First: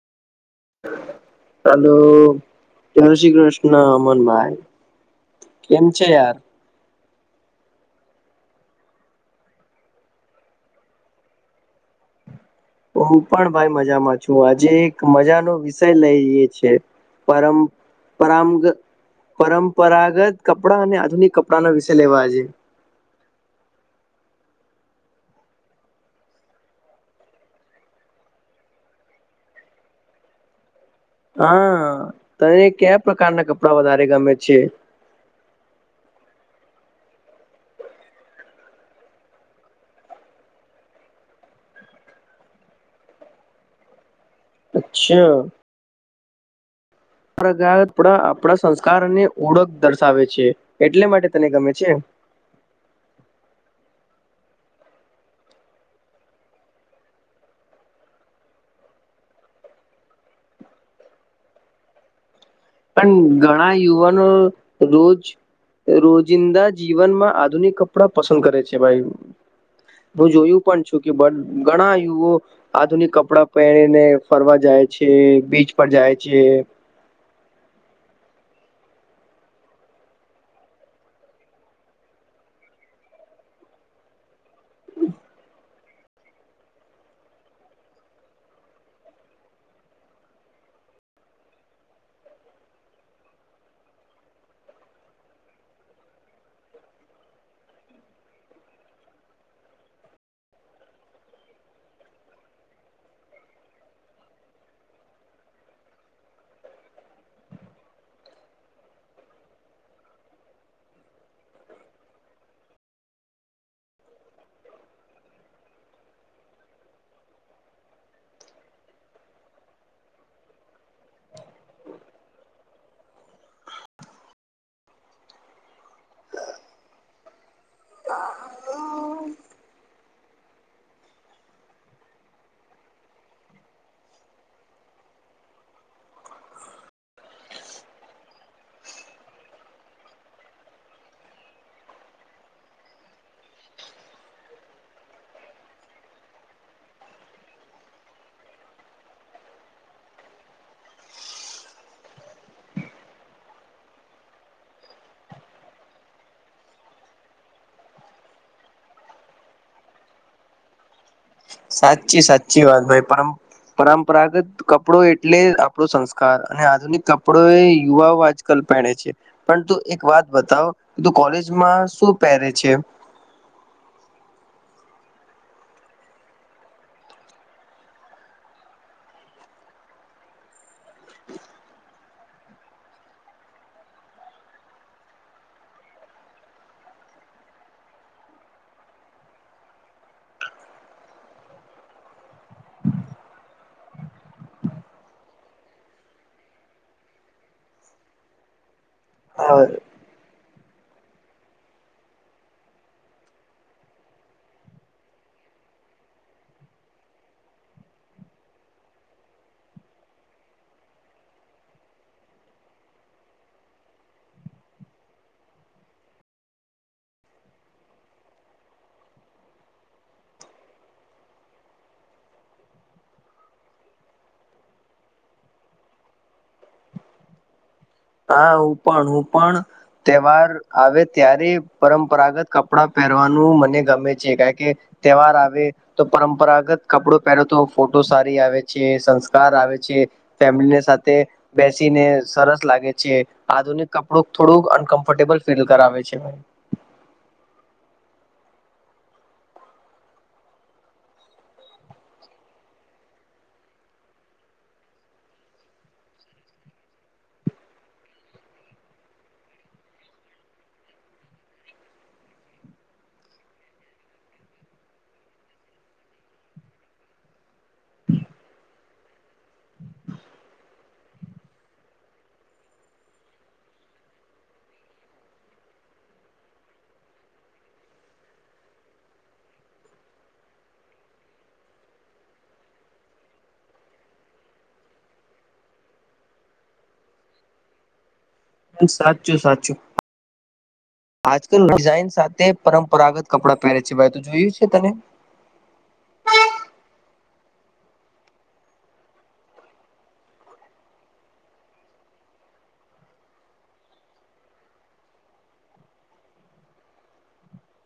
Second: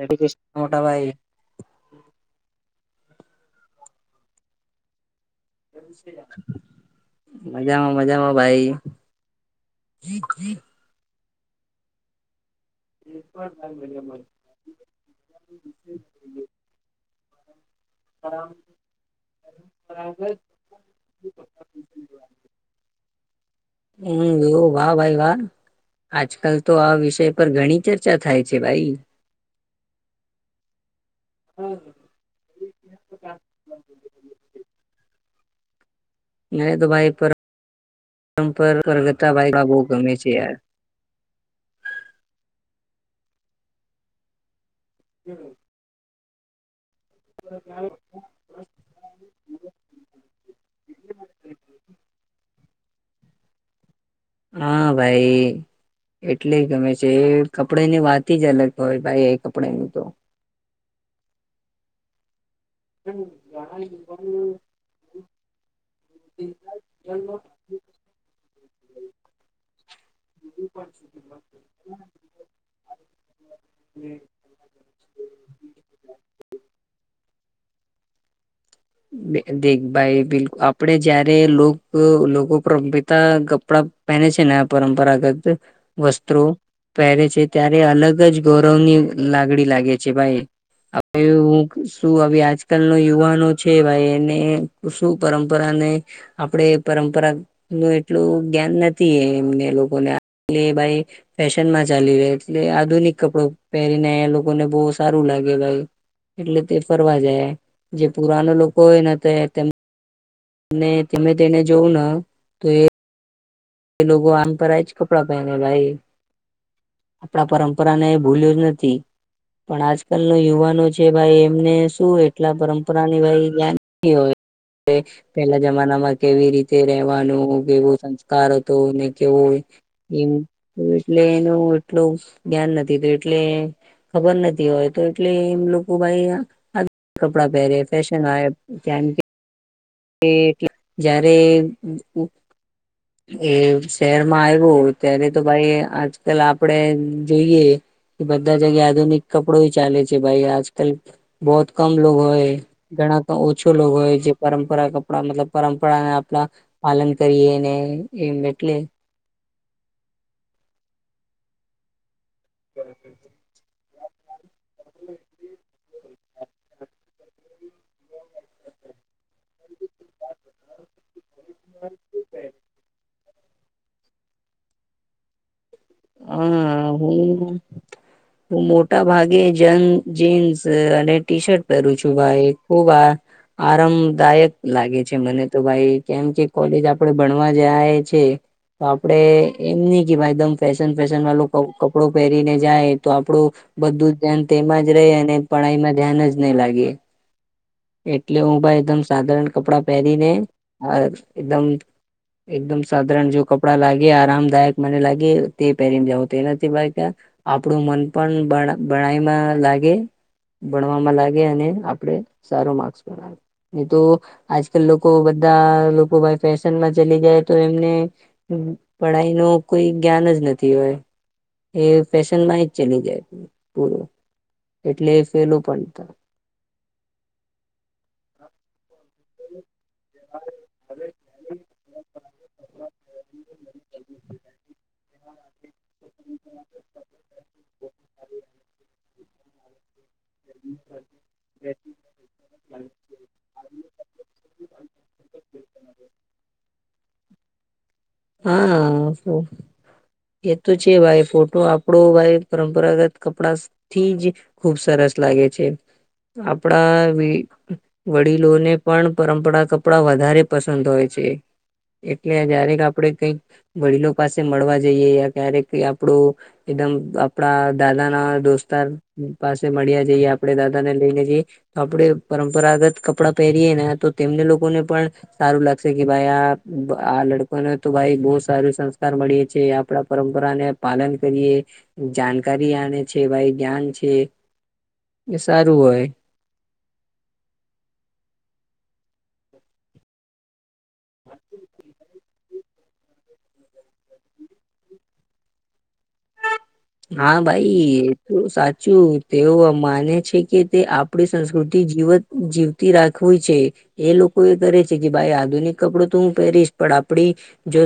એ કે હાલો તણુ શ્રી કૃષ્ણ અમનભાઈ કેમ એું છે યાર મજામાં મજામાં ભાઈ હું પણ ભાઈ મજામાં છું આજે એક મજાનોો વિષય લઈ છે પરંપરાંગ પરંપરાગત કપડા અને આધુનિક કપડાનો વિષય લેવા છે હમ એવું વા ભાઈ વા આજકાલ તો આ વિષય પર ઘણી ચર્ચા થાય છે ભાઈ [inaudible] હા તને કયા પ્રકારના કપડા વધારે ગમે છે મે તો ભાઈ પર પરંપરાગત વાઇવા બહુ ગમે છે યાર અચ્છા! આપણા ગા આપણા આપણા સંસ્કારની ઓળખ દર્શાવે છે. એટલે માટે તને ગમે છે. હા, ભાઈ. એટલે ગમે છે, એ કપડાની વાત જ અલગ હોય ભાઈ એ કપડાંની પણ ઘણા યુવાનો રોજ રોજિંદા જીવનમાં આધુનિક કપડાં પસંદ કરે છે, ભાઈ. હું જોયું પણ છું કે ઘણા યુવો આધુનિક કપડા પહેરીને ફરવા જાય. છે, બીચ પર જાય છે. દેખ ભાઈ બિલકુલ આપડે જયારે લોક લોકો પર પિત કપડા પહેને છે, ને આ પરંપરાગત વસ્ત્રો પહેરે છે, ત્યારે અલગ જ ગૌરવની લાગણી લાગે છે, ભાઈ. હવે હું શું હ આજકાલ નો યુવાનો છે, ભાઈ એને શું પરંપરા ને આપડે પરંપરા નું એટલું ધ્યાન નથી એ એમને લોકોને ભાઈ ફેશન માં ચાલી રહે એટલે આધુનિક કપડો પહેરીને આયા લોકોને બહુ સારું લાગે ભાઈ એટલે તે ફરવા જાય જે પુરાનો લોકો હોય ને તો તેમ અને તમે તેને જોઉં ને તો એ કે લોકો આમ પરાયચ કપડાં પહેરેલા એ આપણા પરંપરાને એ ભૂલ્યો નથી. પણ આજકાલનો યુવાનો છે, ભાઈ. એમને શું એટલા પરંપરાની ભાઈ જ્ઞાન નહી હોય. પેલા જમાનામાં કેવી રીતે રવાનું કેવું સંસ્કાર હતું ને કેવું ઈમ એટલે એનું એટલું ધ્યાન નથી. એ ખબર નથી હોય તો એટલે એમ લોકો ભાઈ કપડા પહેરે ફેશન આય ધ્યાન કે એટલે જયારે એ શહેરમાં આવ્યું ત્યારે તો ભાઈ આજ કલ આપડે જોઈએ. એ બધા જગ્યા આધુનિક કપડો ચાલે છે, ભાઈ આજકાલ બહોત કમ લોગ હોય. ઘણા તો ઓછો લોગ હોય જે પરંપરા કપડાં મતલબ પરંપરાને આપણા પાલન કરીએ ને એમ એટલે સાચી સાચી વાત ભાઈ પર પરંપરાગત કપડો એટલે આપ કપડો સંસ્કાર અને આધુનિક કપડો એ યુવાઓ આજકાલ પહેરે છે, પરંતુ એક વાત બતાવો તું કોલેજમાં શું પહેરે છે? હમમ હમમ હું હું મોટા ભાગે જન જીન્સ અને ટી શર્ટ પહેરું છું ભાઈ ખુબ આ આરામદાયક લાગે છે, મને તો ભાઈ કેમ કે કોલેજ આપણે ભણવા જાય છે. તો આપડે એમ નહી કે ભાઈ એકદમ ફેશન ફેશન વાળું કપ કપડો પહેરીને જાય તો આપડું બધું જ ધ્યાન તેમાં જ રહે અને ભણ પઢાઈમાં ધ્યાન જ નહી લાગે. એટલે હું ભાઈ એકદમ સાધારણ અ, કપડાં પહેરીને એકદમ એકદમ સાધારણ જો કપડા લાગે આરામદાયક મને લાગે તે પહેરીને જાવું તો એ નથી કે આપણું મન પણ ભણ ભણાઈ માં લાગે ભણવામાં લાગે અને આપડે સારો માર્ક્સ પણ આવે તો આજકાલ લોકો બધ બધા લોકો ભાઈ ફેશનમાં ચલી જાય તો એમને પઢાઈ નો કોઈ જ્ઞાન જ નથી. તે હોય એ ફેશનમાં જ ચલી જાય હમમ એટલે એ ફેલું પડતું હા હું પણ, હું પણ તહેવાર આવે ત્યારે પરંપરાગત કપડાં પહેરવાનું મને ગમે છે, કારણ કે તહેવાર આવે તો પરંપરાગત કપડો પેલા તો ફોટો સારી આવે છે સંસ્કાર આવે છે ફેમિલી સાથે બેસીને સરસ લાગે છે આધુનિક કપડું થોડુંક અનકમફર્ટેબલ ફીલ કરાવે છે હા એ તો છે ભાઈ ફોટો આપડો ભાઈ પરંપરાગત કપડા થી જ ખુબ સરસ લાગે છે આપડા વડીલોને પણ પરંપરા કપડા વધારે પસંદ હોય છે એટલે જ્યારે આપ કઈક વડીલો પાસે મળવા જઈએ ક્યારેક આપણું એકમ આપણા દાદા દાદા ના દોસ્તાર પાસે મળ્યા જઈએ આપણે દાદા ને લઈને જઈએ તો આપણે પરંપરાગત કપડાં પહેરીએે ને તો તેમને લોકોને પણ સારું લાગશે કે ભાઈ આ આ લડકોને તો ભાઈ બહ સારું સંસ્કાર મળીએ છે આપડા પરંપરાને પાલન કરીએ જાણકારી ભાઈ જ્યાન છે એ સારું હોય [unintelligible] સાચું સાચું [unintelligible] આજકાલ ડિઝાઇન સાથે પરંપરાગત કપડાં પહેરે છે ભાઈ તું જોયું છે તને હા હા ભાઈ એ તો સાચું તેઓ માને છે કે તે આપણી સંસ્કૃતિ જ જ જીવતી રાખું છે એ લોકો એ કરે છે કે ભાઈ આધુનિક કપડો તો હું પહેરીશ પણ આપ આપ જો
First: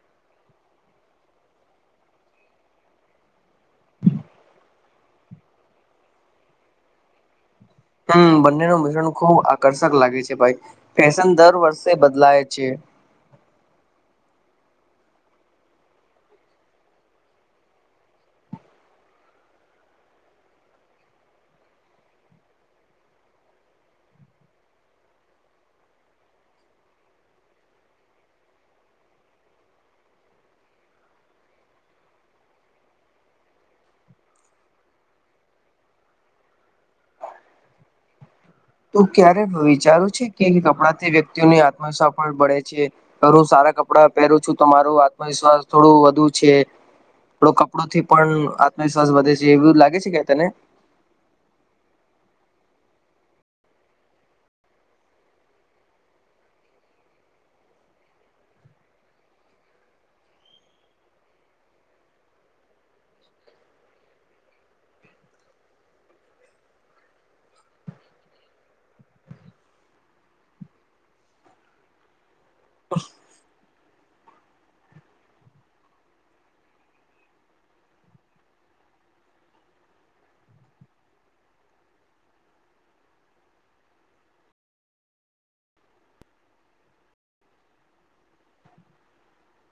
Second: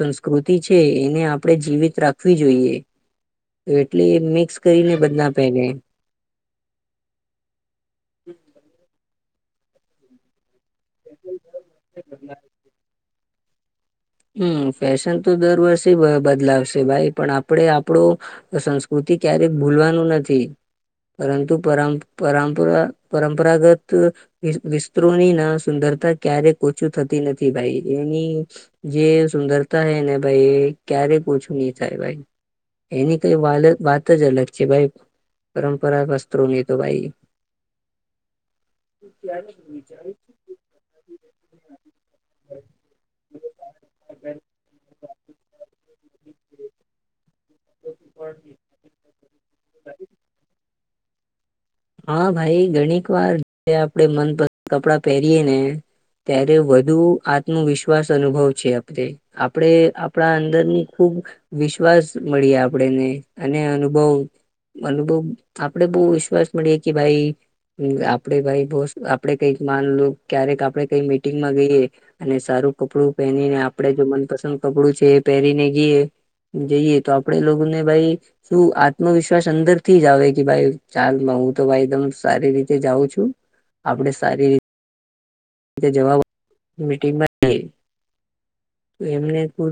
સંસ્કૃતિ છે એને આપણેે જીવિત રાખવી જોઈએ તો એટલે એ મિક્સ કરીને બદના પેલા હમ બંને ન મિશ્રણ ખુબ આકર્ષક લાગે છે ભાઈ ફશન દર વર્ષે બદલાય છે હમ ફેશન તો દર વર્ષે બદલાવશે ભાઈ પણ આપડે આપણો સંસ્કૃતિ થી ક્યારેક ભૂલવાનું નથી પરંતુ પરંપરાગત વિસ્તત્રોની ના સુંદર કરતા ક્યારે કોછું થતી નથી ભાઈ એની જે સુંદરતા હૈ ને ભાઈ ક્યારે પૂછું નહી થાય ભાઈ એની કઈ વાત જ અલગ છે ભાઈ પરંપરા વસ્ત્રોની તો ભાઈ [inaudible] તો ક્યારે વિચારું છે કે કપડાથી વ્યક્તિઓને આત્મ પડે છે અ હું સારા કપડા પહેરું છું તો મારરો આત્મવિશ્વાસ થોડું થડો કપડો થી પણ આત્મવિશ્વાસ વધે છે એવું લાગે છે ક તને હા ભાઈ ઘણીક વાર જે આપણે મનપસંદ કપડા પહેરીય ને ત્યારે વધુ આત્મવિશ્વાસ અનુભવ છે આપણે આપણે આપણા અંદરની ખૂબ વિશ્વાસ મળી આપણેને અને અનુભવ અનુ બ આપડે બહુ વિશ્વાસ મળીએ કે ભાઈ આપડે ભાઈ બ આપડે કઈક માનલું ક્યારેક આપડણે કઈ મીટિંગમાં ગઈએ અને સારું કપડું પહેરીને આપડે જો મનપસંદ કપડું છે એ પહેરીને ગઈએ જઈએ તો આપડે લોકોને ભાઈ શું આત્મવિશ્વાસ અંદર થી જ આવે કે ભાઈ ચાલ હું તો ભાઈદમ સારી રીતે જાઉં છું આપડે સારી રીતે જવા મીટંગમાં એમને ખ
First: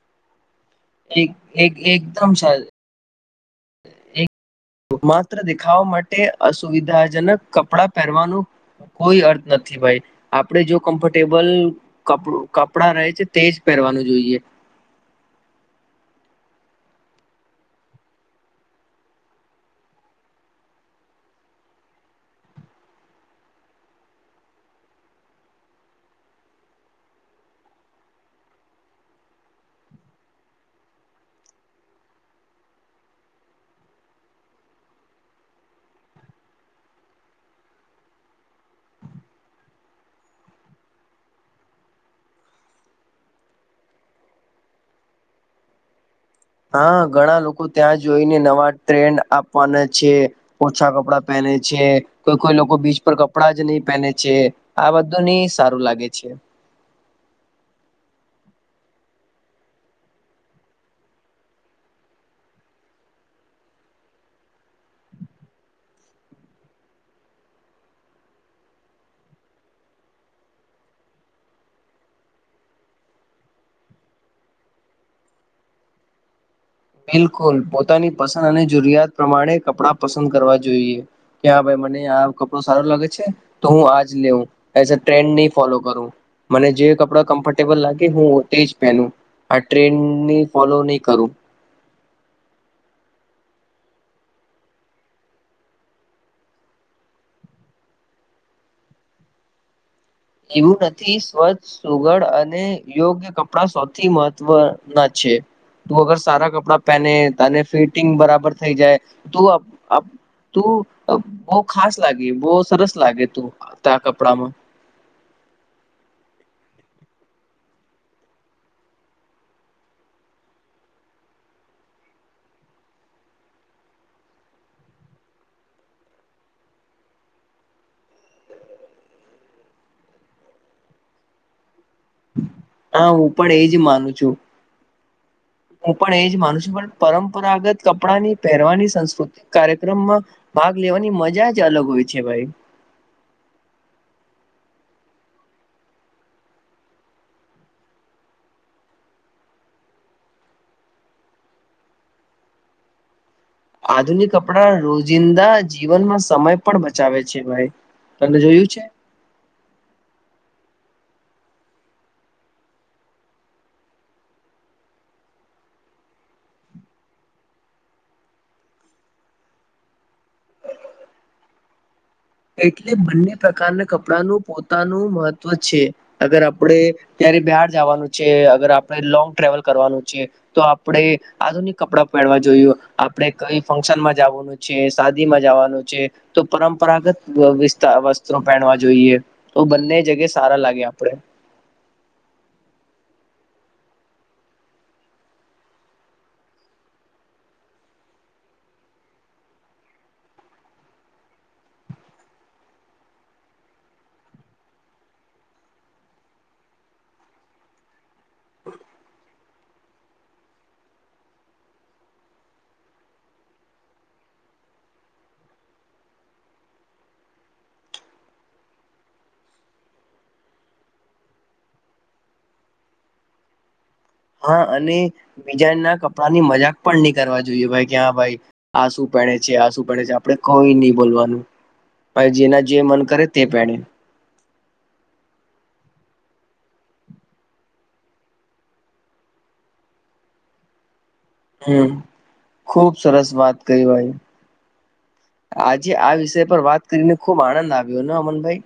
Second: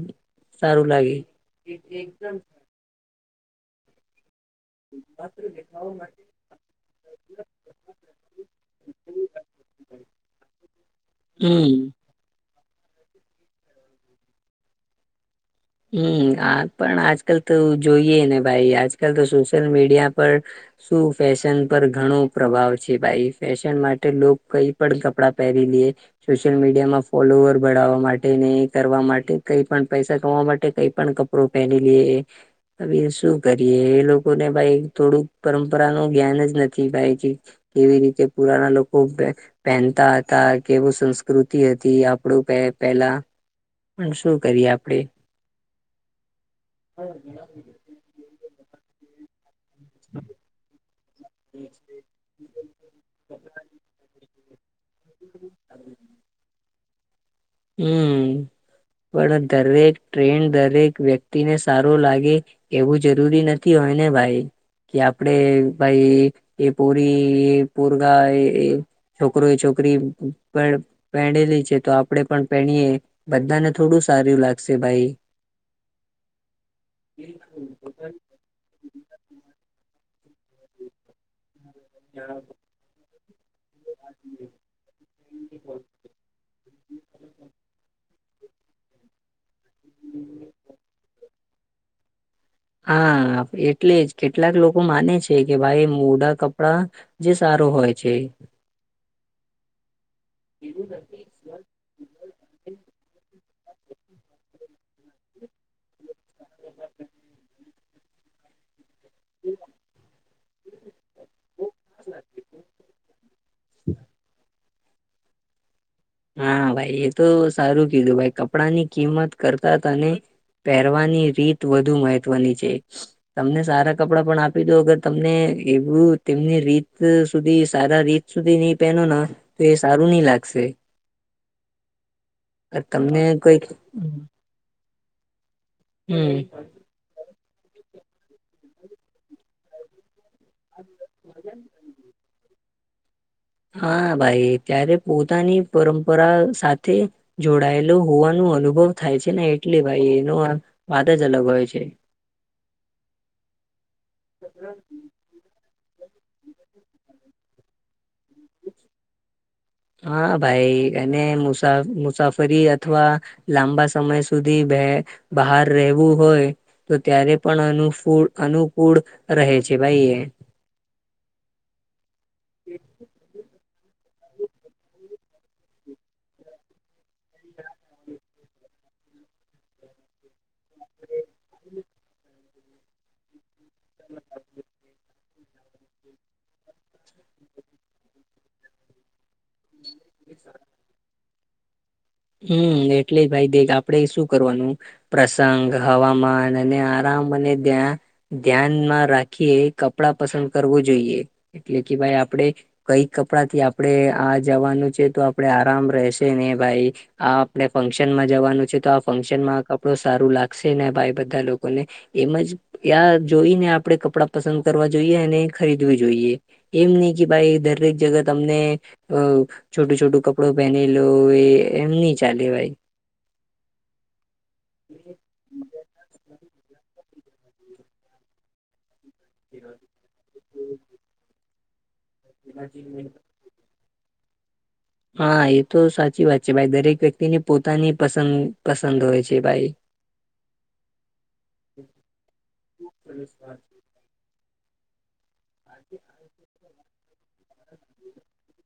સારું લાગે એક એક એકદમ સા માત્ર દેખાવવા માટે અસુવિધાજનક કપડાં પહેરવાનો કોઈ અર્થ નથી ભ આપે જો કમફટેબલડ હમ કપડા રહે છે તેજ પહેરવાનું જોઈએ હમ પણ આજકાલ તો જોઈએ ને ભાઈ આજકાલ તો સોશિયલ મીડિયા પર શું ફેશન પર ઘણો પ્રભાવ છે ભાઈ ફેશન માટે લોકો કઈ પણ કપડાં પહેરી સોયલ મીડિયામાં ફોલોવર ભવા માટે કરવા માટે કઈ પણ પૈસા કવા માટે કઈ પણ કપડો પહેરી લએ શું કરીએ એ લોકોને ભ થોડુંક પરંપરા નું જ્ઞાન જ નથી ભાઈ કેવી રીતે પુરાના લોકો પહેનતા હતા કેવું સંસ્કૃતિ હતી આપડું પેલા પણ શું કરીએ આપણેે હા ઘણા લોકો ત્યાં જોઈને નવા ટ્રેન્ડ પાને છે ઓછા કપડાં પહેને છે કોઈ કોઈ લોકો બીચ પર કપડાં જ નહીં પહેને છે આ બધું ની સારું લાગે છે હમ પણ દરેક ટ્રેન્ડ દરેક વ્યક્તિને સારું લાગે એવું જરૂરી નથી હો હને ભાઈ કે આપડે ભાઈ એ પરી પુરગા છોકરો એ છોક ોકરી પહેલી છે તો કપડે પણ પહેરીએ બધાને થોડું સારું લાગશે ભાઈ બિલકુલ પોતાની પસંદ અને જરૂરિયાત પ્રમાણે કપડાં પસંદ કરવા જોઈએ કે હા ભાઈ મને આ કપડો સારો લાગે છે તો હું આજ લેઉું એ ટ્રેન્ડ ન ફોલો કરું મને જે કપડાં કમ્ફર્ટેબલ લાગે હું તે જ પહેન આ ટ્રેન્ડ ની ફોલો નહી કરું હા એટલે જ કેટલાક લોકો માને છે કે ભાઈ મોઢા કપડા જે સારા છે એવું નથી સ્વચ્છ સુગડ અને યોગ્ય ક કડા સૌથી મહત્વના છે ત અગર સારા કપડાં પહેને તને ફિટિંગ બરાબર થઈ જાય તું તું બહુ ખાસ લાગી બહુ સરસ લાગે તું ત કપડામાં હા ભાઈ એ તો સારું કીધું ભાઈ કપડા ની કિંમત કરતા તને પહેરવાની રીત વધુ મહત્વની છે તમને સારા કપડાં પણ આપી દો અગર તમને એવું તેમની રીત સુધી સારા રીત સુધી નહી પહેનો ના તો એ સારું નહ લાગશે છે હા તમને હું પણ કઈક એજ માનું છું હું પણ એજ હમ માનું છું પણ પરંપરાગત કપડાની પહેરવાની સાસ્કૃતિક કાર્યક્રમમાં ભાગ લેવાની મજા જ અલગ હોય છે ભાઈ હા ભાઈ ત્યારે પોતાની પરંપરા સાથે જોડાયેલો હોવાનું અનુભવ થાય છે ને એટલે ભાઈ એનો વાત જ અલગ હોય છે આધુનિક કપડા રોજિંદા જીવનમાં સમય પણ બચાવે છે ભાઈ તને જોયું છે હા ભાઈ એને મુસા મુસાફરી અથવા લાંબા સમય સુધી બહાર રહેવું હોય તો ત્યારે પણ અનૂ અનુકૂળ રહે છે કે ભાઈ એ એટલે બંને પ્રકારના કપ આપણાનું પોતાનું મહત્વ છે અગર આપડે ત્યારે બહાર જવાનું છે અગર આપણે લોંગ ટ્રાવલ કરવાનું છે તો આપડણે આધુનિક કપડાં પહેરવા જોઈું આપણે કઈ ફંક્શન માં જવાનું છે શાદી માં જવાનું છે તો પરંપરાગત વિસ્ વસ્ત્રો પહેનવા જોઈએ તો બંને જગ્યા સારા લાગે આપણેે હમ એટલે જ ભાઈ દે આપડે શું કરવાનું પ્રસંગ હવામાન અને આરામ ્યા ધ્યાનમાં રાખી કપડા પસંદ કરવું જોઈએ એટલે કે ભાઈ આપે કઈક કપડા થી આપણેે આ જવાનું છે તો આપડે આરામ રશે ને ભાઈ આ આપણે ફંક્શનમાં જવાનું છે તો આ ફંક્શનમાં આ કપડો સારું લાગશે ને ભાઈ બધા લોકોને એમજ આ જોઈને આપડે કપડાં પસંદ કરવા જોઈએ અને ખરીદવી જોઈએ એમ નહી ભાઈ દરેક જગા તમને છોટું છોટું કપડું પહેની લો એ એમ નહ ચાલે ભાઈ હા, અને બીજા ના કપડા ની મજાક પણ નહીં કરવા જોઈએ ભાઈ. કે, હા ભાઈ, આ શું? છે, આ શું પહેરે છે? આપડે કંઈ નહીં બોલવાનું. ભાઈ, જેના જે મન કરે ને, તે પહરે. હા, એ તો સાચી વાત છે ભાઈ. દરેક વ્યક્તિને પોતાની પસંદ પસંદ હોય છે ભાઈ. [unintelligible] હમ, ખુબ સરસ વાત કહીં ભાઈ. આજે આ વિષય પર વાત કરીને ખુબ આનંદ આવ્યો ને, અમનભાઈ?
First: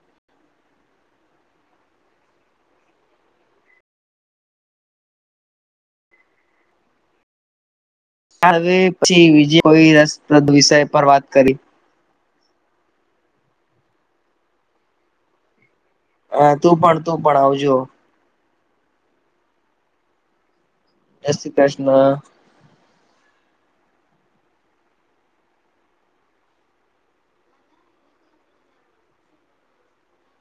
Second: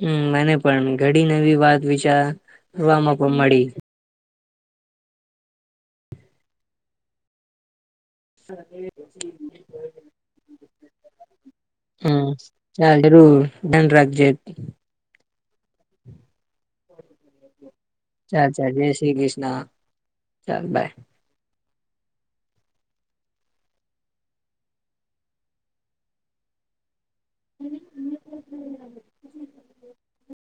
હમ, મને પણ ઘડી નવી વાત વિચારવામાં પણ મળી. હવે પછી બીજ કોઈ રસપ્રદ વિષય પર વાત કરી. હમ, ચાલ જરૂર ધ્યાન રાખજે. હ, તું પણ, તું પણ આવજો. ચાલ, ચાલ. જય શ્રી કૃષ્ણ. ચાલ, બાય. જય શ્રી કૃષ્ણ. [unintelligible]